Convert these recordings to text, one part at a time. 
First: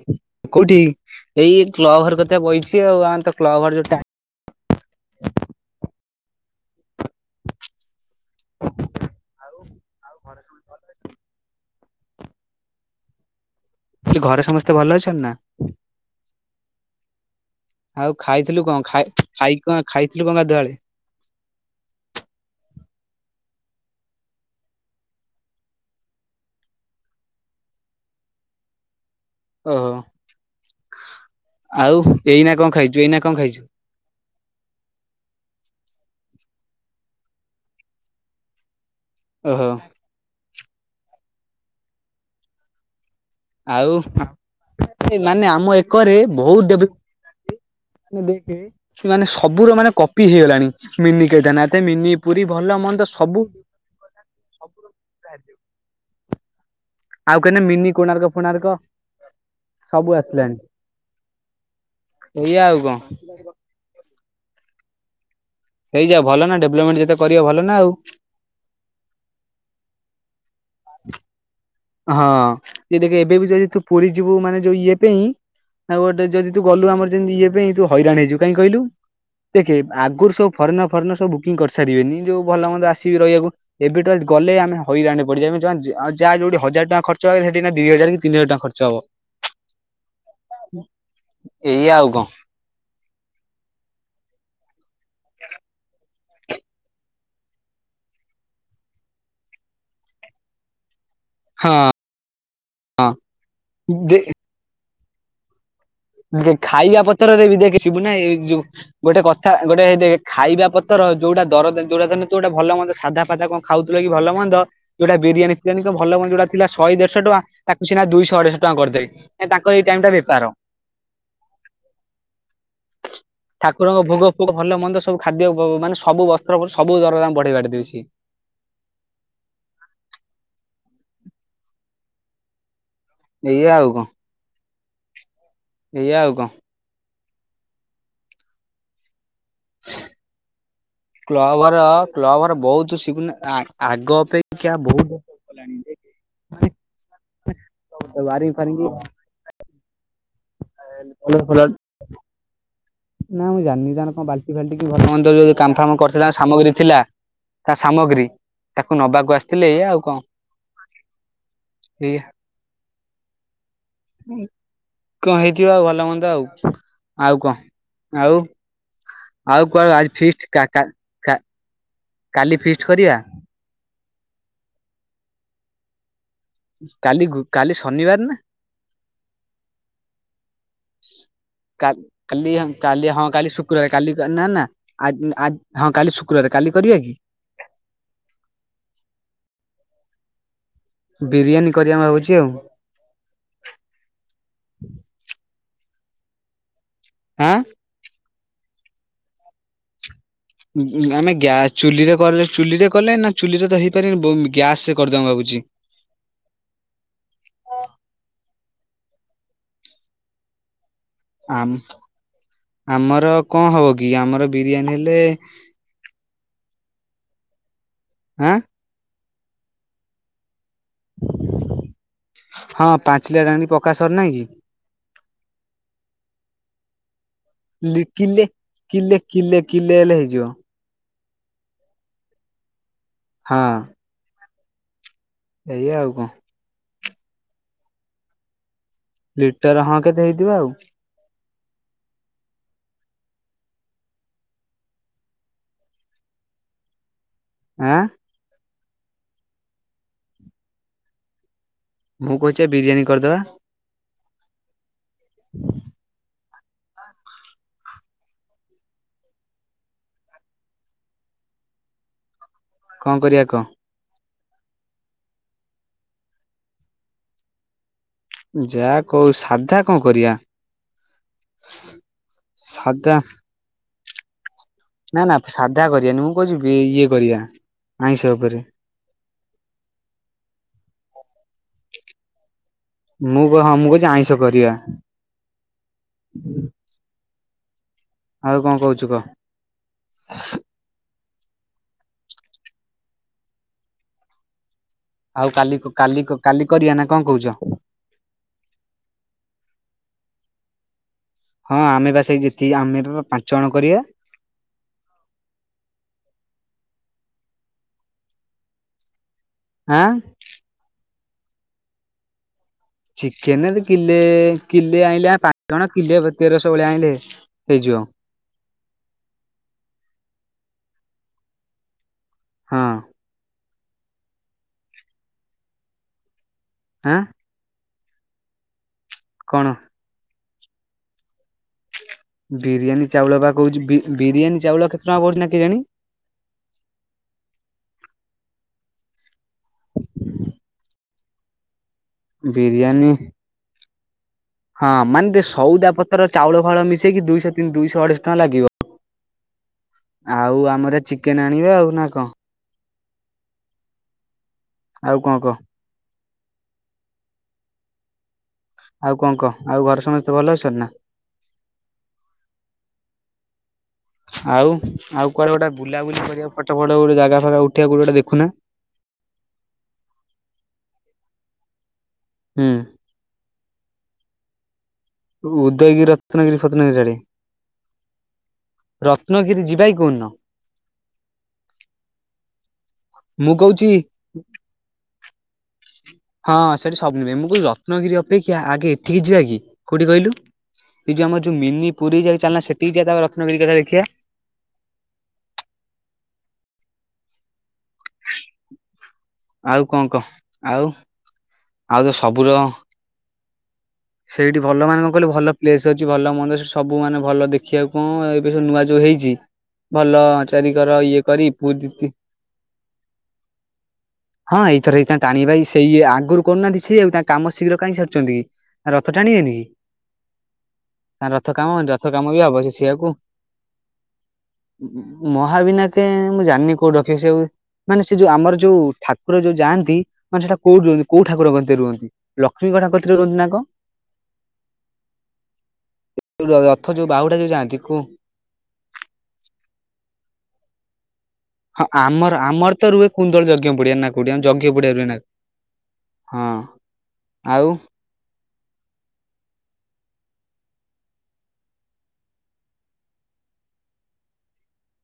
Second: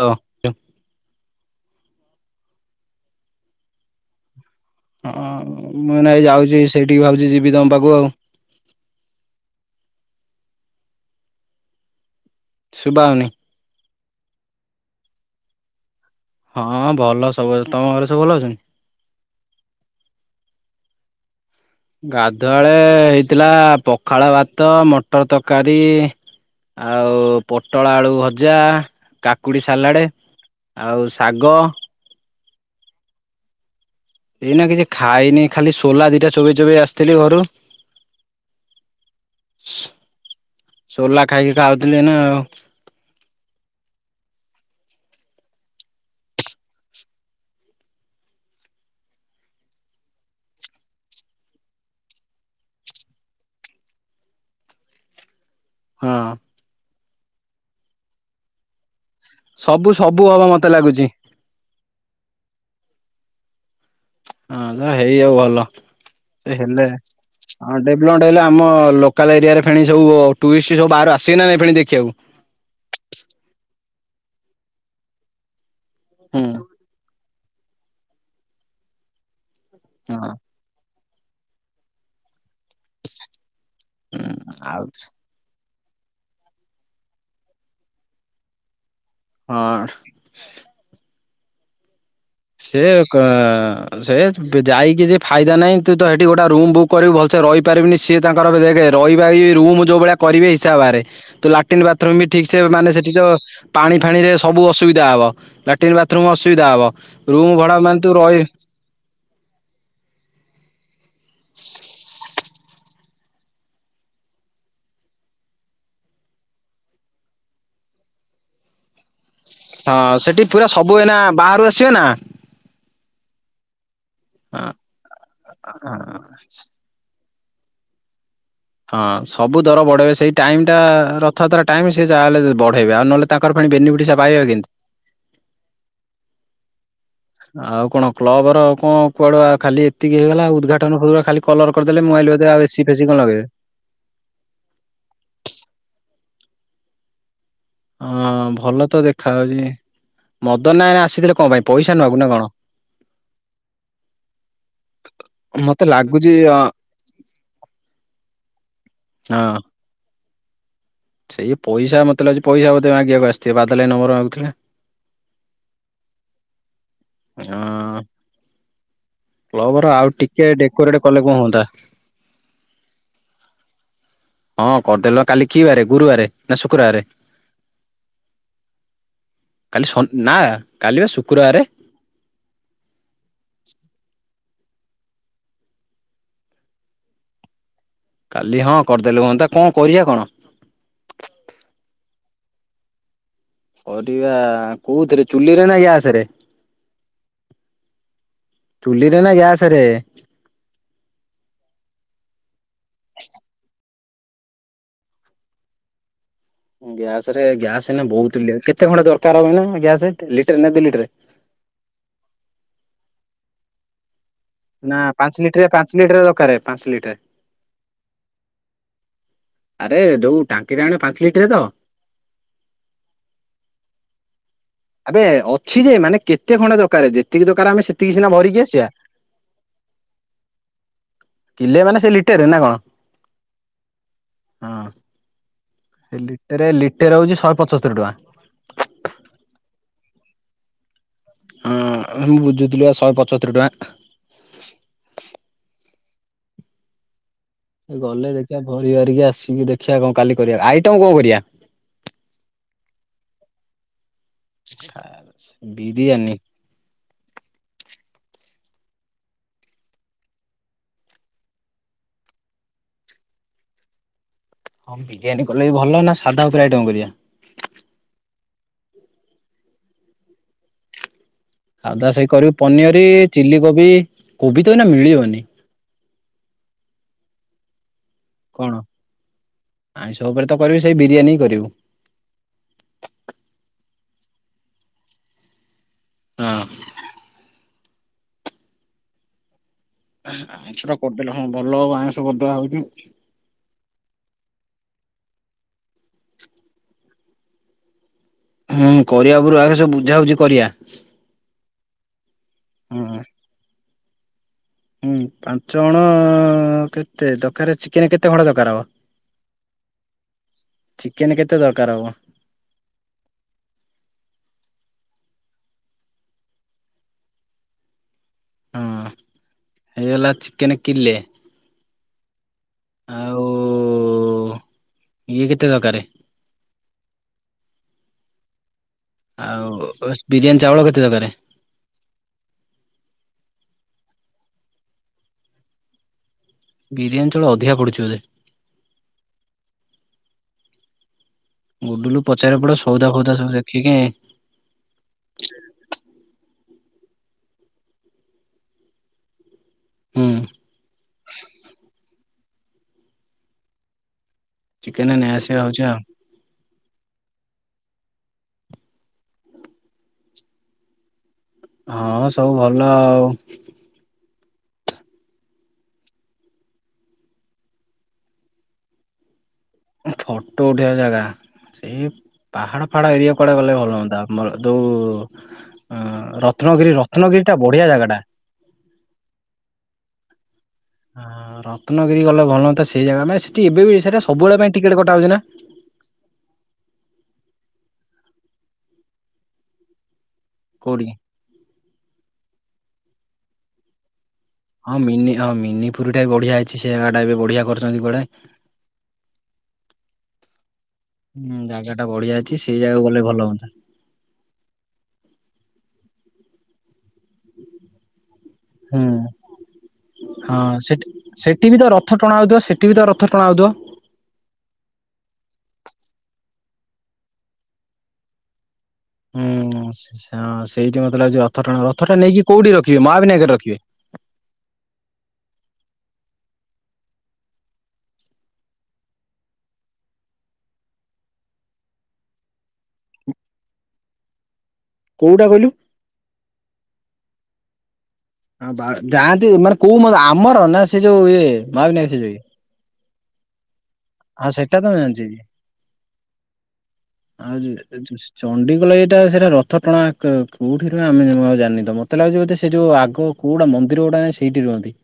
ହଁ କୋଉଠି ଏଇ କ୍ଲବ ଘର କତିରେ ବଇଛି ଆଉ ଆମେତ କ୍ଲବ ଯୋଉ ହଁ ମୁଁ ନାଇଁ ଯାଉଛି ସେଇଠିକି ଭାବୁଛି ଯିବି ତମ ପାଖକୁ ଆଉ। ଆଉ ଆଉ ଘରେ ସବୁ ଭଲ ଅଛି? ଶୁଭାହୋଉନି। ସେ ଘରେ ସମସ୍ତେ ଭଲ ଅଛନ୍ତି ନା? ହଁ ଭଲ ସବୁ ଅ ତମ ଆଉ ଘରେ ସବୁ ଭଲ ଖାଇଥିଲୁ ଅଛନ୍ତି? କଣ ଖାଇ ଖାଇ କ ଖାଇଥିଲୁ କଣ ଗାଧୁଆଳେ? ଗାଧୁଆଳେ ହେଇଥିଲା ପଖାଳ ଭାତ ମଟର ତରକାରୀ। ଆଉ ପୋଟଳ ଆଳୁ ଭଜା। କାକୁଡ଼ି ଓହୋ ସାଲାଡ଼ ଆଉ ଶାଗ। ଏଇ ନା କଣ ଖାଇଛୁ ଏଇନା କଣ ଖାଇଛୁ? ଏଇନା କିଛି ଖାଇନି ଖାଲି ସୋଲା ଦିଟା ଚୋବେଇ ଚୋବେଇ ଆସିଥିଲି ଘରୁ। ଓହୋ ସୋଲା ଖାଇ ଖାଇକି ଆଉ ଥିଲି ଆଉ। ଆଉ ମାନେ ଆମ ଏକରେ ବହୁତ ଡେଭଲପମେଣ୍ଟ ନେ ଦେଖେ। ମାନେ ସବୁର ମାନେ କପି ହେଇଗଲାଣି। ମିନି କେଥାନେ ମିନି ପୁରୀ ଭଲ ମନ୍ଦ ତ ସବୁ ହଁ। ଆଉ କହିଲେ ମିନି କୋଣାର୍କ ଫୋଣାର୍କ। ସବୁ ସବୁ ହବ ମତେ ଲାଗୁଛି। ଏଇଆ ଆଉ କଣ? ହଁ ହେଇଯାଉ ଭଲ ହେଇଯାଉ ଭଲ ନା ସେ ହେଲେ ଡେଭଲପମେଣ୍ଟ ଯେତେ କରିବ ଭଲ ନା ଆଉ। ଡେବ୍ଲଭମେଣ୍ଟ ହେଲେ ଆମ ଅକାଲ ଏରିଆର ଫେଣି ସବୁ ଟୁଇଷ୍ଟ ସବୁ ବାହାରୁ ଆସିବେନା ନାହିଁ ଫେଣି ଦେଖିବାକୁ। ହଁ ଯଏ ଦେଖ ଏବେ ବି ଯଦି ତୁ ପୁରୀ ଯିବୁ ମାନେ ଯୋଉ ଇଏ ପାଇଁ ଆଉ ଗୋଟେ ହୁଁ ଯଦି ତୁ ଗଲୁ ଆମର ତି ଇଏ ପାଇଁ ତୁ ହଇରାଣ ହେଇଯିବୁ କାଇଁ କହିଲୁ ଦେଖେ ହଁ ଆଗରୁ ସବୁ ଫରେନର୍ ଫରେନର୍ ସବ ବୁକିଂ କରିସାରିବେନି ଯୋଉ ଭଲ ମନ୍ଦ ଆସିବେ ରହିବାକୁ ଏବେ ଠୁ ଗଲେ ଆମେ ଆଉ ହଇରାଣ ପଡ଼ିଯିବା ଯାହା ଯୋଉଠି ହଜାର ଟଙ୍କା ଖର୍ଚ୍ଚ ସେଠି ଦିଇ ହଜାର ତିନି ହଜାର ଟଙ୍କା ଖର୍ଚ୍ଚ ହବ। ହଁ। ଏଇ ଆଉ କଣ? ସେ ସେ ଯାଇକି ସେ ଫାଇଦା ନାହିଁ ତୁ ତ ଗୋଟେ ରୁମ ବୁକ୍ କରିବବୁ ଭଲସେ ରହିପାରିବିନି ତାଙ୍କର ଦେଖେ ରହିବ ରୁମ ଯୋଉ ଭଳିଆ କରିବେ ହିସାବରେ ତ ହଁ ଲାଟିନ୍ ବାଥରୁମ୍ ବି ଠିକ ସେ ମାନେ ସେଠି ତ ପାଣି ଦେ ଫାଣିରେ ସବୁ ଅସୁବିଧା ହବ। ଲାଟିନ ବାଥରୁମ ଅସୁବିଧା ହବ। ରେ ରୁମ୍ ବି ଭଡା ମାନେ ଦେଖସିବୁ ତୁ ନା ଏଇ ରହି ଯୋଉ ଗୋଟେ କଥା ଗୋଟେ ଦେଖ୍ ଖାଇବା ପତର ଯୋଉଟା ଦର ଯୋଉଟା ତ ତ ଗୋଟେ ଭଲ ମନ୍ଦ ସାଧା ଫାଧା କଣ ଖାଉଥିଲ କି ଭଲ ମନ୍ଦ। ଯୋଉଟା ବିରିୟାନୀ ଫିରିଆନୀ ଭଲ ମନ୍ଦ ଯୋଉଟା ଥିଲା ଶହେ ଦେଢଶହ ଟଙ୍କା ତାକୁ ସିନା ଦୁଇଶହ ଅଢେଇଶହ ଟଙ୍କା କରିଦେବେ। ଏ ତାଙ୍କର ଏଇ ହଁ ଟାଇମ୍ ଟା ବେପାର। ସେଠି ପୁରା ସବୁ ଏନା ବାହାରୁ ଆସିବେ ନା ଠାକୁରଙ୍କ ଭୋଗ ଫୋଗ ଭଲ ମନ୍ଦ ସବୁ ଖାଦ୍ୟ ମାନେ ସବୁ ବ ସବୁ ଦରଦାମ୍ ବଢେଇ ବାଢେଇ ଦେବେ ସିଏ। ହଁ ସବୁ ଦର ବଢେଇବେ ସେଇ ଟାଇମଟା ରଥଯାତ୍ରା ଟାଇମ ସେଏ ଯାହାଲେ ବଢେଇବେ ଆଉ ନହେଲେ ତାଙ୍କର ଏଇଆ ପୁଣି ଆଉ କଣ ବେନିଫିଟ ପାଇବେ କେନ୍ତୀ ଏଇଆ ଆଉ କଣ? ଆଉ କଣ କ୍ଲବର କଣ କୁଆଡୁଆ ଖାଲି ଏତିକିହେଇଗଲା ଉଦ୍ଘାଟନ ଖାଲି କଲର କ୍ଲବର କରିଦେଲେ ମୁଁ କ୍ଲବର ଭାବିଲି ଆଉ ଏସି ବହୁତ ଫେସି କଣ ଶିବୁନା ଲଗେଇବେ? ଆ ଆଗ ଅପେ ଅପେକ୍ଷା [inaudible] ଦେଖ ହାଉଛି ମଦନା ଆସିଥିଲେ କଲର କଣ ପାଇଁ ଫଲର ପଇସା ନବାକୁ ନା କଣ? ନା ମୁଁ ଜାଣିନି ତାର କଣ ବାଲ୍ଟି ଫାଲ୍ଟି ଭିତରେ ଯୋଉ କାମ ମତେ ଫାମ କରିଥିଲା ଲାଗୁଛି ହଁ ସାମଗ୍ରୀ ଥିଲା। ତା ସାମଗ୍ରୀ ତାକୁ ନବାକୁ ଆସିଥିଲେ ଏଇଆ ଆଉ କଣ? ସେଇ ପଇସା ଏଇଆ ମତେ ଲାଗୁଛି ପଇସା ବୋଧେ ମାଗିବାକୁ ଆସିଥିବ ବାଦଲ ଭାଇ ନବ। କଣ ହେଇଥିବ ଆଉ ଭଲ ମନ୍ଦ ଆଉ ଆଉ ହଁ। କଣ ଆଉ ଆଉ କ୍ଲବର କଣ ଆଜି ଟିକେ ଫିଷ୍ଟ କା ଡେକୋରେଟ କଲେ କଣ କା ହୁଅନ୍ତା କାଲି ଫିଷ୍ଟ କରିବା। ହଁ କରିଦେଲ କାଲି କିି ବାରେ ଗୁରୁବାର। କାଲି ଗୁ କାଲି ଶନିବାର ନା। କାଲି ଶ ନା କାଲିି ବା ଶୁକ୍ରବାର। କା କାଲି କାଲି ହଁ କାଲି ଶୁକ୍ରବାର କାଲି ନା ନା ଆ ଆ ହଁ କାଲି ଶୁକ୍ରବାର କାଲି କରିବା କି? କାଲି ହଁ କରିଦେଲେ ହୁଅନ୍ତା କଣ କରିବା କଣ? ବିରିୟାନୀ କରିବା ଭାବୁଛି ଆଉ କରିବା କୋଉଥିରେ ଚୁଲିରେ ନା ଗ୍ୟାସରେ। ହାଁ। ଚୁଲିରେ ନା ଗ୍ୟାସରେ। ଆମେ ଗ୍ୟା ଚୁଲିରେ କଲେ ଚୁଲିରେ କଲେ ନା ଚୁଲିରେ ତ ହେଇପାରନି ଗ୍ୟାସରେ କରିଦବା ଭାବୁଛି। ଗ୍ୟାସରେ ଗ୍ୟାସ ବହୁତ କେତେ ଖଣ୍ଡେ ଦରକାର ହବ ନା ଗ୍ୟାସ ଲିଟର ନା ଦି ଲିଟର। ଆମ୍ ଆମର କଣ ହବ କି ଆମର ବିରିୟାନୀ ନା ହେଲେ। ପାଞ୍ଚ ଲିଟରିଆ ପାଞ୍ଚ ଲିଟର ଦରକାର ପାଞ୍ଚ ଲିଟର ଆଁ। ଆରେ ଯୋଉ ଟାଙ୍କିରେ ଆଣେ ପାଞ୍ଚ ଲିଟରେ ତ ହଁ ପାଞ୍ଚଲିଟର ଆଣ ପକାସର ନାହିଁ କି? ଆବେ ଅଛି ଯେ ମାନେ କେତେ ଖଣ୍ଡେ ଦରକାର ଯେ ସେତିକି ଦରକାର ଆମେ କି ଲି ସେତିକି ସିନା କିଲେ ଭରିକି ଆସିବା। କିଲେ କିଲେ କିଲେ ହେଲେ ହେଇଯିବ କିଲେ ମାନେ ସେ ଲିଟରରେ ନା କଣ ହଁ। ହଁ। ଏଇଆ ଆଉ କଣ। ଏରେ ଲିଟର ହେଉଛି ଶହେ ପଞ୍ଚସ୍ତରି ଟଙ୍କା। ଲିଟର ହଁ କେତେ ହେଇଥିବ ଆଉ। ହଁ ମୁଁ ବୁଝୁଥିଲି ଶହେ ପଞ୍ଚସ୍ତରୀ ଟଙ୍କା। ଆଁ ଗଲେ ଦେଖିବା ଭରି ହରିକି ଆସିକି ଦେଖିବା କଣ କାଲି ଆଇଟମ କଣ କରିବା। ମୁଁ କହୁଛି ବିରିୟାନୀ କରିଦେବା। ବିରିୟାନୀ। କଣ କରିବା କହ? ହଁ ବିରିୟାନୀ କଲେ ବି ଭଲ ନା ସାଧା ଆଉ ପ୍ର ଆଇ ଟମ କରିବା। ଯାହା କହୁ ସାଧା କଣ କରିବା। ଆଉଧା ସେଇ କରିବୁ ପନିର ସାଧା ଚିଲ କୋବି କୋବି ତ ନା ମିଳ ନା ନା ସାଧା କରିବାାନି ମୁଁ କହୁଛିି ଇଏ କରିବା ଆଇଁଷ। ଉପରେ କଣ ଆଇଁଷ ଉପରେ ତ କରିବୁ ସେଇ ବିରିୟାନୀ ହି କରିବୁ। ମୁଁ କ ହଁ ମୁଁ କହୁଛି ଆଇଁଷହ କରିବା। ହଁ। ଆଉ କଣ କହୁଛୁ କହ? ଆଇଁଷ ଟା କରିଦେଲେ ହଁ ଭଲ ହବ ଆଇଁଷ ବଦଆ ହଉଚୁ। ଆଉ କାଲି -କାଲି -କାଲି କରିବା ନା କଣ କହୁଛ। ହୁଁ କରିବା ପରୁ ଆଗେ ସବୁ ବୁଝା ହଉଛି କରିବା। ହଁ ଆମେ ବା ସେଇ ଯେତିକି ଆମେ ହଁ ବା ପାଞ୍ଚ ଜଣ କରିବା। ହୁଁ ପାଞ୍ଚଗଣ କେତେ ଦରକାର ଚିକେନ କେତେ ଖଡ ଦରକାର ହବ। ଆଁ ଚିକେନ କେତେ ଦରକାର ହବ। ଚିକେନ ତ କିଲେ କିଲେ ଆଣିଲେ ପାଞ୍ଚ ଜଣ କିଲେତି ରସ ଭଳିଆ ଆଣିଲେ ହେଇଯିବ। ହଁ ହେଇଗଲା ଚିକେନ କିିଲେ। ହଁ। ଆଉ ଇଏ କେତେ ଦରକାର ଆଁ କଣ ଆଉ ବିରିୟାନୀ ଚାଉଳ କେତେ ଦରକାର? ବିରିୟାନୀ ଚାଉଳ ବା କହୁଛି ବିରିୟାନୀ ଚାଉଳ କେତେ ଟଙ୍କା ପଡୁଛି ନା କେଜାଣି। ବିରିୟାନୀ ଚାଉଳ ଅଧିକା ପଡ଼ୁଛି ବୋଧେ। ହୁଁ ଗୁଡୁଲୁ ପଚାର ପଡ ସଉଦା ବିରିୟାନୀ ଫଉଦା ସବୁ ଦେଖିକି ହଁ ମାନେ ସଉଦା ପତ୍ରର ଚାଉଳ ଫଳ ମିଶେଇକି ଦୁଶହତିନି ଦୁଇଶହ ଅଢେଇଶ ଟଙ୍କା ଲାଗିବ। ହୁଁ ଆଉ ଆମର ଚିକେନ ଆଣିବେ ଆଉ ନା କଣ। ଚିକେନ ଆଉ ନେଇ କଣ କହ ଆସିବା ହଉଛି ଆଉ। ଆଉ କଣ କହ ଆଉ ଘର ସମସ୍ତେ ଭଲ ଅଛନ୍ତି ନା। ହଁ ସବୁ ଭଲ ଆଉ। ଆଉ ଆଉ କୁଆଡେ ଗୋଟେ ବୁଲା ବୁଲି କରିବା ପଟ ଫଟ ଗୋଟେ ଜାଗା ଫାଗା ଉଠିବା କୋଟେ ଗୋଟ ଦେଖୁ ନା। ଫଟୋ ଉଠେଇବା ଜାଗା ସେଇ ହୁଁ। ପାହାଡ ଫାଡ ଏରିଆ କକୁଡ଼େ ଗଲେ ଭଲ ହୁଅନ୍ତା ଆମର ଉଦୟଗିରି ଯେଉ ରତ୍ନଗିରି ଫତ୍ନଗିରି ଆଡେ ରତ୍ନଗିରିଟା ବଢ଼ିଆ ଜାଗାଟା। ରତ୍ନଗିରି ଯିବାକି କୋଦିନ? ହଁ ରତ୍ନଗିରି ଗଲେ ଭଲ ହଅନ୍ତା ସେଇ ଜାଗା ମାନେ ମୁଁ ସେଠି ଏବେ କହୁଛି ବି ସେଇଟା ସବୁବେଳେ ପାଇଁ ଟିକେଟ୍ କଟା ହଉଛି ନା। ହଁ ସେଠି ସବୁ ନୁହେଁ ମୁଁ କହୁଉ ରତ୍ନଗିରି ଅପେକ୍ଷା ଆଗେ ଏଠିକି ଯିବା କି କୋଉଠି କହିଲୁ। କୋଉଠିକି? ଏ ଯଉ ଆମ ଯଉ ମିନ ପୁରୀ ଯଇ ଚାଲୁନ ସେଠି ଯ ତା ରତ୍ନଗିରି କଥା ଦେଖିବା। ହଁ ମିନି ହଁ ମିନି ପୁରୀ ଟା ବି ବଢିଆ ଅଛି ସେ ଜାଗା ଟା ଏବେ ବଢିଆ କରିଛନ୍ତି କୁଆଡେ? ଆଉ କଣ କହ? ଆଉ, ହୁଁ ଜାଗା ଆଉ ଟା ତ ବଢିଆ ସବୁର ଅଛି ସେଇ ଜାଗା ଗଲେ ଭଲ ହୁନ୍ତା। ସେଇଠି ଭଲ ମାନେ କଣ କହିଲୁ ଭଲ ପ୍ଲେସ ଅଛି ଭଲ ମନ୍ଦିର ସବୁ ମାନେ ଭଲ ଦେଖିବାକୁ ଉ ଏବେ ସବୁ ନୂଆ ଯୋଉଁ ହୁଁ ହେଇଛି। ଭଲ ହଁ ଚାରିିକର ସେଠି ଇଏ କରି ସେଠି ପୁ ବି ତ ରଥ ଦତି ଟଣା ହଉଥିବ ସେଠି ବି ତ ରଥ ଟଣା ହଉଥିବ। ହଁ ଏଇଥର ସେଇ ତା ଟାଣିବା ଭାଇ ସେଇ ଆଗରୁ କରୁନାହାନ୍ତି ସେ ଆଉ ତାଙ୍କ କାମ ଶୀଘ୍ର କାଇଁ ସାରୁଛନ୍ତି କି? ରଥ ଟାଣିବେନି କି? ହୁଁ ହଁ ସା ସେଇଠି ମତେ ଲାଗୁଛି ରଥ କାମ ଟଣା ରଥ ଟା କାମ ବି ନେଇକି ହବ ସେ କୋଉଠି ରଖିବେ ସେଇଆକୁ ମାହା ବିନାୟକ ରଖିବେ? ମହାବିନାୟକେ ମୁଁ ଜାଣିନି କୋଉଠି ରଖିବି ସେଉ ମାନେ ସେ ଯୋଉ ଆମର ଯୋଉ ଠାକୁର ଯୋଉ ଯାଆନ୍ତି ମାନେ ସେଇଟା କୋଉ ରୁହନ୍ତି କୋଉଠାରଙ୍କ କତିରେ ରୁହନ୍ତି? ଲକ୍ଷ୍ମୀ କଥା କହିଥିଲି ତତେ ନା କଣ? କୋଉଟା କହିଲୁ? ରଥ ଯୋଉ ବାହୁଡା ଯୋଉ ଯାଆନ୍ତି କୁ ହଁ ବା ଯାଆନ୍ତି ମାନେ କୋଉ ମ ଆମର ନା ସେ ଯୋଉ ଇଏ ହଁ ମହାବିନାୟକ ସେ ଯୋଉ ଆମର ଇଏ। ଆମର ତ ରୁହେ କୁନ୍ଦଳ ଯଜ୍ଞ ପଡିଆ ନା କୋଠି ଆମ ହଁ ଯଜ୍ଞ ସେଟା ତ ପଡିଆ ମୁଁ ରୁହେ ନା। ଜାଣିଛି। ହଁ। ଆଉ [unintelligible] ଚଣ୍ଡିଖୋଲ ଏଇଟା ସେଇଟା ରଥ ଟଣା କୋଉଠି ନୁହେ ଆମେ ଜାଣିନି ତ ମତେ ଲାଗୁଛି ବ ସେ ଯୋଉ ଆଗକୁ କୋଉଡା ମନ୍ଦିର ଗୋଡା ନା ସେଇଠି ରୁହନ୍ତି?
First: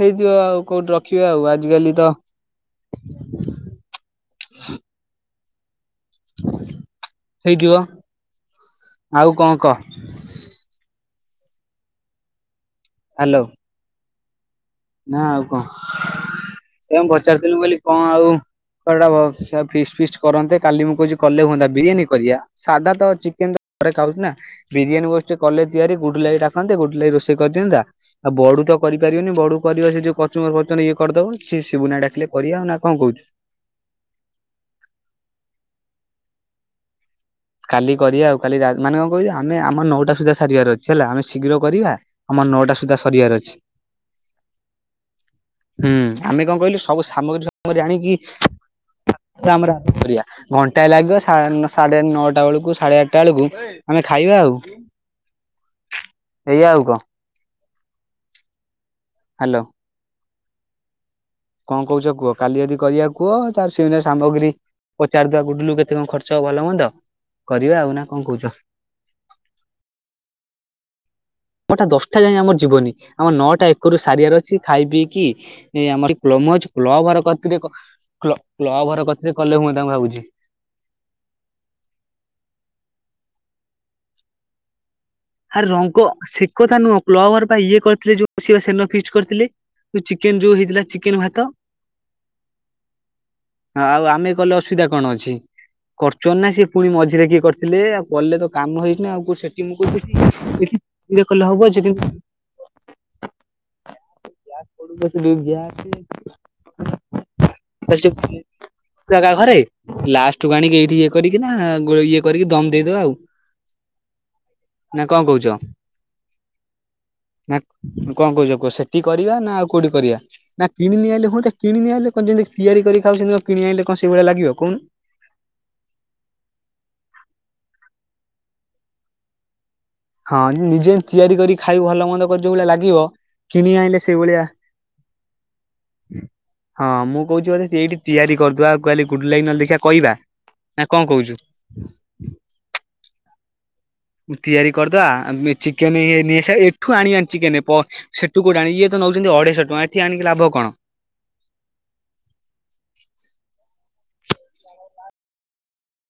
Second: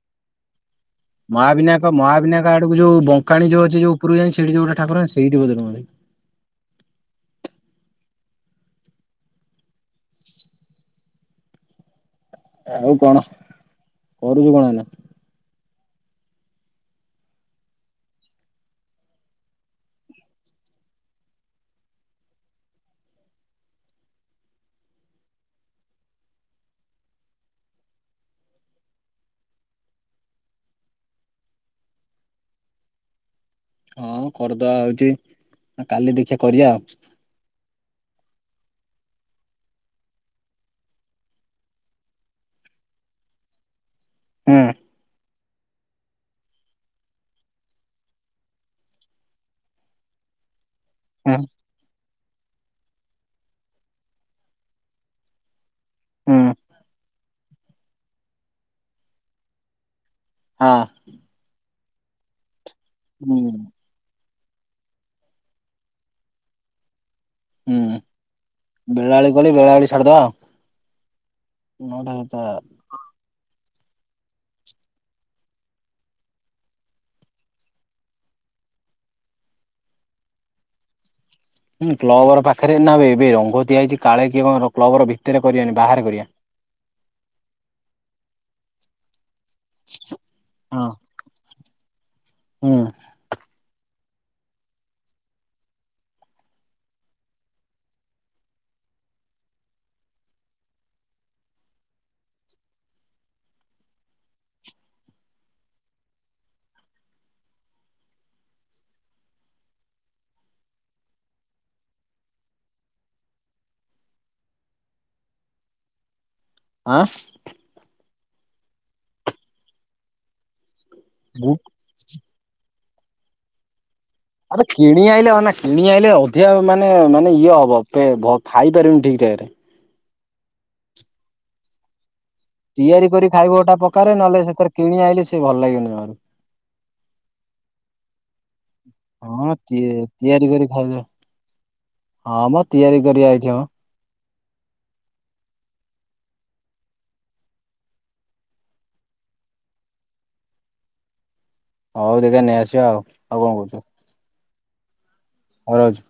ହେଇଯିବ ଆଉ କୋଉଠି ରଖିବା ଆଉ ମହାବିନାୟକ ଆଜିକାଲି ତ, ମହାବିନାୟକ ଆଡକୁ ଯୋଉ ବଙ୍କାଣୀ ଯଉ ଅଛି ଯୋଉ ଉପକୁଜାଇ ସେଠି ଯୋଉଠାକୁର ସେଠି ବୋଧେ ରହନ୍ତି। ହେଇଯିବ ଆଉ କଣ କହ? ଆଉ କଣ ହ୍ୟାଲୋ ପଢୁଛୁ କଣ ଏଇନା? ନା ଆଉ କଣ ଏ ପଚାରୁଥିଲୁ ବୋଲି କଣ ଆଉ [inaudible] ଫିଷ୍ଟ ଫିଷ୍ଟ କରନ୍ତେ କାଲି ମୁଁ କହୁଛି କଲେ ହୁଅନ୍ତା ବିରିୟାନୀ କରିବା। ସାଧା ତ ଚିକେନ ତ ଘରେ ଖାଉଛି ନା। ବିରିୟାନ ଭୋଜି କଲେ ତିଆରି ଗୁଡୁଲୁ ଭାଇ ଡାକନ୍ତେ ଗୁଡୁଲୁ ଭାଇ ରୋଷେଇ କରିଦିଅନ୍ତା। ଆଉ ବଡୁ ତ କରିପାରିବନି ବଡୁ କରିବା ସେ ଯୋଉ କଂଚୁମ୍ୱର୍ ଫଂଚୁବର୍ ଇଏ କରିଦବ ସିଏ ସିବୁ ନା ଡାକିଲେ କରିବା ଆଉ ନା କଣ କହୁଛୁ? ହଁ କରିଦବା ହଉଛି କାଲି ଦେଖିବା କରିବା ଆଉ। କାଲି କରିବା ଆଉ କାଲି ମାନେ କଣ କହିବ ଆମ ଆମ ନଅଟା ସୁଦ୍ଧା ସାରିବାର ଅଛି ହେଲା ଆମେ ଶୀଘ୍ର କରିବା। ଆମର ନଅଟା ସୁଦ୍ଧା ସରିବାର ଅଛି। ହୁଁ। ହୁଁ ଆମେ କଣ କହିଲୁ ସବୁ ସାମଗ୍ରୀ ସାମଗ୍ରୀ ଆଣିକି, [inaudible] ଘଣ୍ଟାଏ ଲାଗିବ ସା ହୁଁ ସାଢେ ନଅଟା, ଆଠଟା ବେଳକୁ ସାଢେ ଆଠଟା ବେଳକୁ ଆମେ ଖାଇବା ଆଉ ହୁଁ ଏଇଆ ଆଉ କଣ? ହାଲୋ। ହଁ। କଣ କହୁଛ କୁହ କାଲି ଯଦି କରିବା ହୁଁ କୁହ ତା କେ ସାମଗ୍ରୀ ପଚାର ଦବା ଗୁଡିଲୁ କେତେ କଣ ଖର୍ଚ୍ଚ ହେବ ଭଲ ମନ୍ଦ କରିବା ହୁଁ ଆଉ ନା କଣ କହୁଛ? ବେଳାବେଳି ଗଲେ ବେଳାଳି ସାରିଦବା ଆଉ। ମୋଠା ନଅଟା ଦଶଟା ଯାଏଁ ସାତଟା ଆମ ଜୀବନି। ଆମ ନଅଟା ଏକରୁ ସାରିବାର ଅଛି ଖାଇ ପିଇକି ଏ ଆମରି କ୍ଲବ ଘରେ କତିରେ କ୍ଲ କ୍ଲବଘର କତିରେ କଲେ ହୁଅନ୍ତା ମୁଁ ଭାବୁଛି। ହୁଁ କ୍ରବର ଘରପାଖରେ ନାବେ ଏବେ ରଙ୍ଗ ଦିଆହେଇଛି କାଳେ କିଏ କଣ ର କବର ଭିତରେ ଆରେ କରିବାନି ବାହାରେ ରଙ୍ଗ କରିବା। ସେ କଥା ନୁହଁ କ୍ଲବର ବା ଇଏ କରିଥିଲେ ଯୋଉ ସେଦିନ ଫିଷ୍ଟ କରିଥିଲେ ଚିକେନ ଯୋଉ ହେଇଥିଲା ହଁ ଚିକେନ ଭାତ। ହୁଁ ହଁ ଆଉ ଆମେ କଲେ ଅସୁବିଧା କଣ ଅଛି? କରୁଛନ୍ତି ନା ସିଏ ପୁଣି ମଝିରେ କିଏ କରିଥିଲେ ଆଉ କଲେ ତ କାମ ହେଇଛିି ଆଉ ସେଠି ମୁଁ କହୁଛିି। ଏଠି ଇଏ କଲେ ହବ ଯେ କିନ୍ତୁ। [inaudible] ଫାଷ୍ଟ୍ ଫୁଡ୍ ର ଯୋଉ ଗ୍ୟାସ ଜାଗା ଘରେ ଲାଷ୍ଟ କୁ ଆଣିକି ଏଇଠି ଇଏ କରିକି ନା ଗୋ ଇଏ କରିକି ଦମ୍ ଦେଇଦବା ଆଉ। ନା କଣ କହୁଛ। ଆଁ। ନା କଣ କହୁଛ କୁହ ସେଠି କରିବା ନା ଆଉ କୋଉଠି କରିବା ନା କିଣିନି ଆଇଲେ ହୁହନ୍ତା କିଣିନେଇ ଆଇଲେ। କଣ ଯେମିତି ତିଆରି କରି ଖାଉଛନ୍ତି ସେ କିଣି ଆଣିଲେ କଣ ସେଇଭଳି ଲାଗିବ ଆବେ କହୁନୁ। କିଣି ଆଣିଲେ ଅନା କିଣି ଆଇିଲେ ଅଧିକ ମାନେ ମାନେ ଇଏ ହବ ଖାଇପାରିବନି ଠିକ୍ ଠାକ୍ ରେ। ହଁ ନିଜେ ତିଆରି କରି ଖାଇ ଭଲ ମନ୍ଦ। କରି ଯୋଉ ଭଳିଆ ଲାଗିବ ତିଆରି କରି ଖାଇବ କିଣି ଗୋଟା ଆଣିଲେ ପ୍ରକାରେ ସେଇଭଳିଆ ନହେଲେ ସେଥିରେ କିଣି ଆଣିଲେ ସେ ଭଲ ଲାଗିବନି ଜମାରୁ। ହଁ ମୁଁ କହୁଛିି ବୋଧେ ସେଇଠି ତିଆରି କରିଦବା ଆଉ କହଲି ଗୁଡଲି ଭାଇ ହଁ ନହେଲେ ତି ଦେଖିବା କହିବା ତିଆରି କରି ନା ଖାଇଦେ କଣ କହୁଛୁ। ହଁ ମ ତିଆରି କରିବା ଏଇଠି ମ। ତିଆରି କରିଦବା ଚିକେନ ଏଠୁ ଆଣିବାନି ଚିକେନ। ସେଠୁ କୋଉଠୁ ଆଣି ଇଏ ତ ନଉଛନ୍ତି ଅଢେଇଶହ ଟଙ୍କା ଏଠି ଆଣିକି ଲାଭ କଣ। ହଉ ଦେଖେ ନେଇଆସିବା ଆଉ ଆଉ କଣ କହୁଛୁ। ହଉ ରହୁଚି।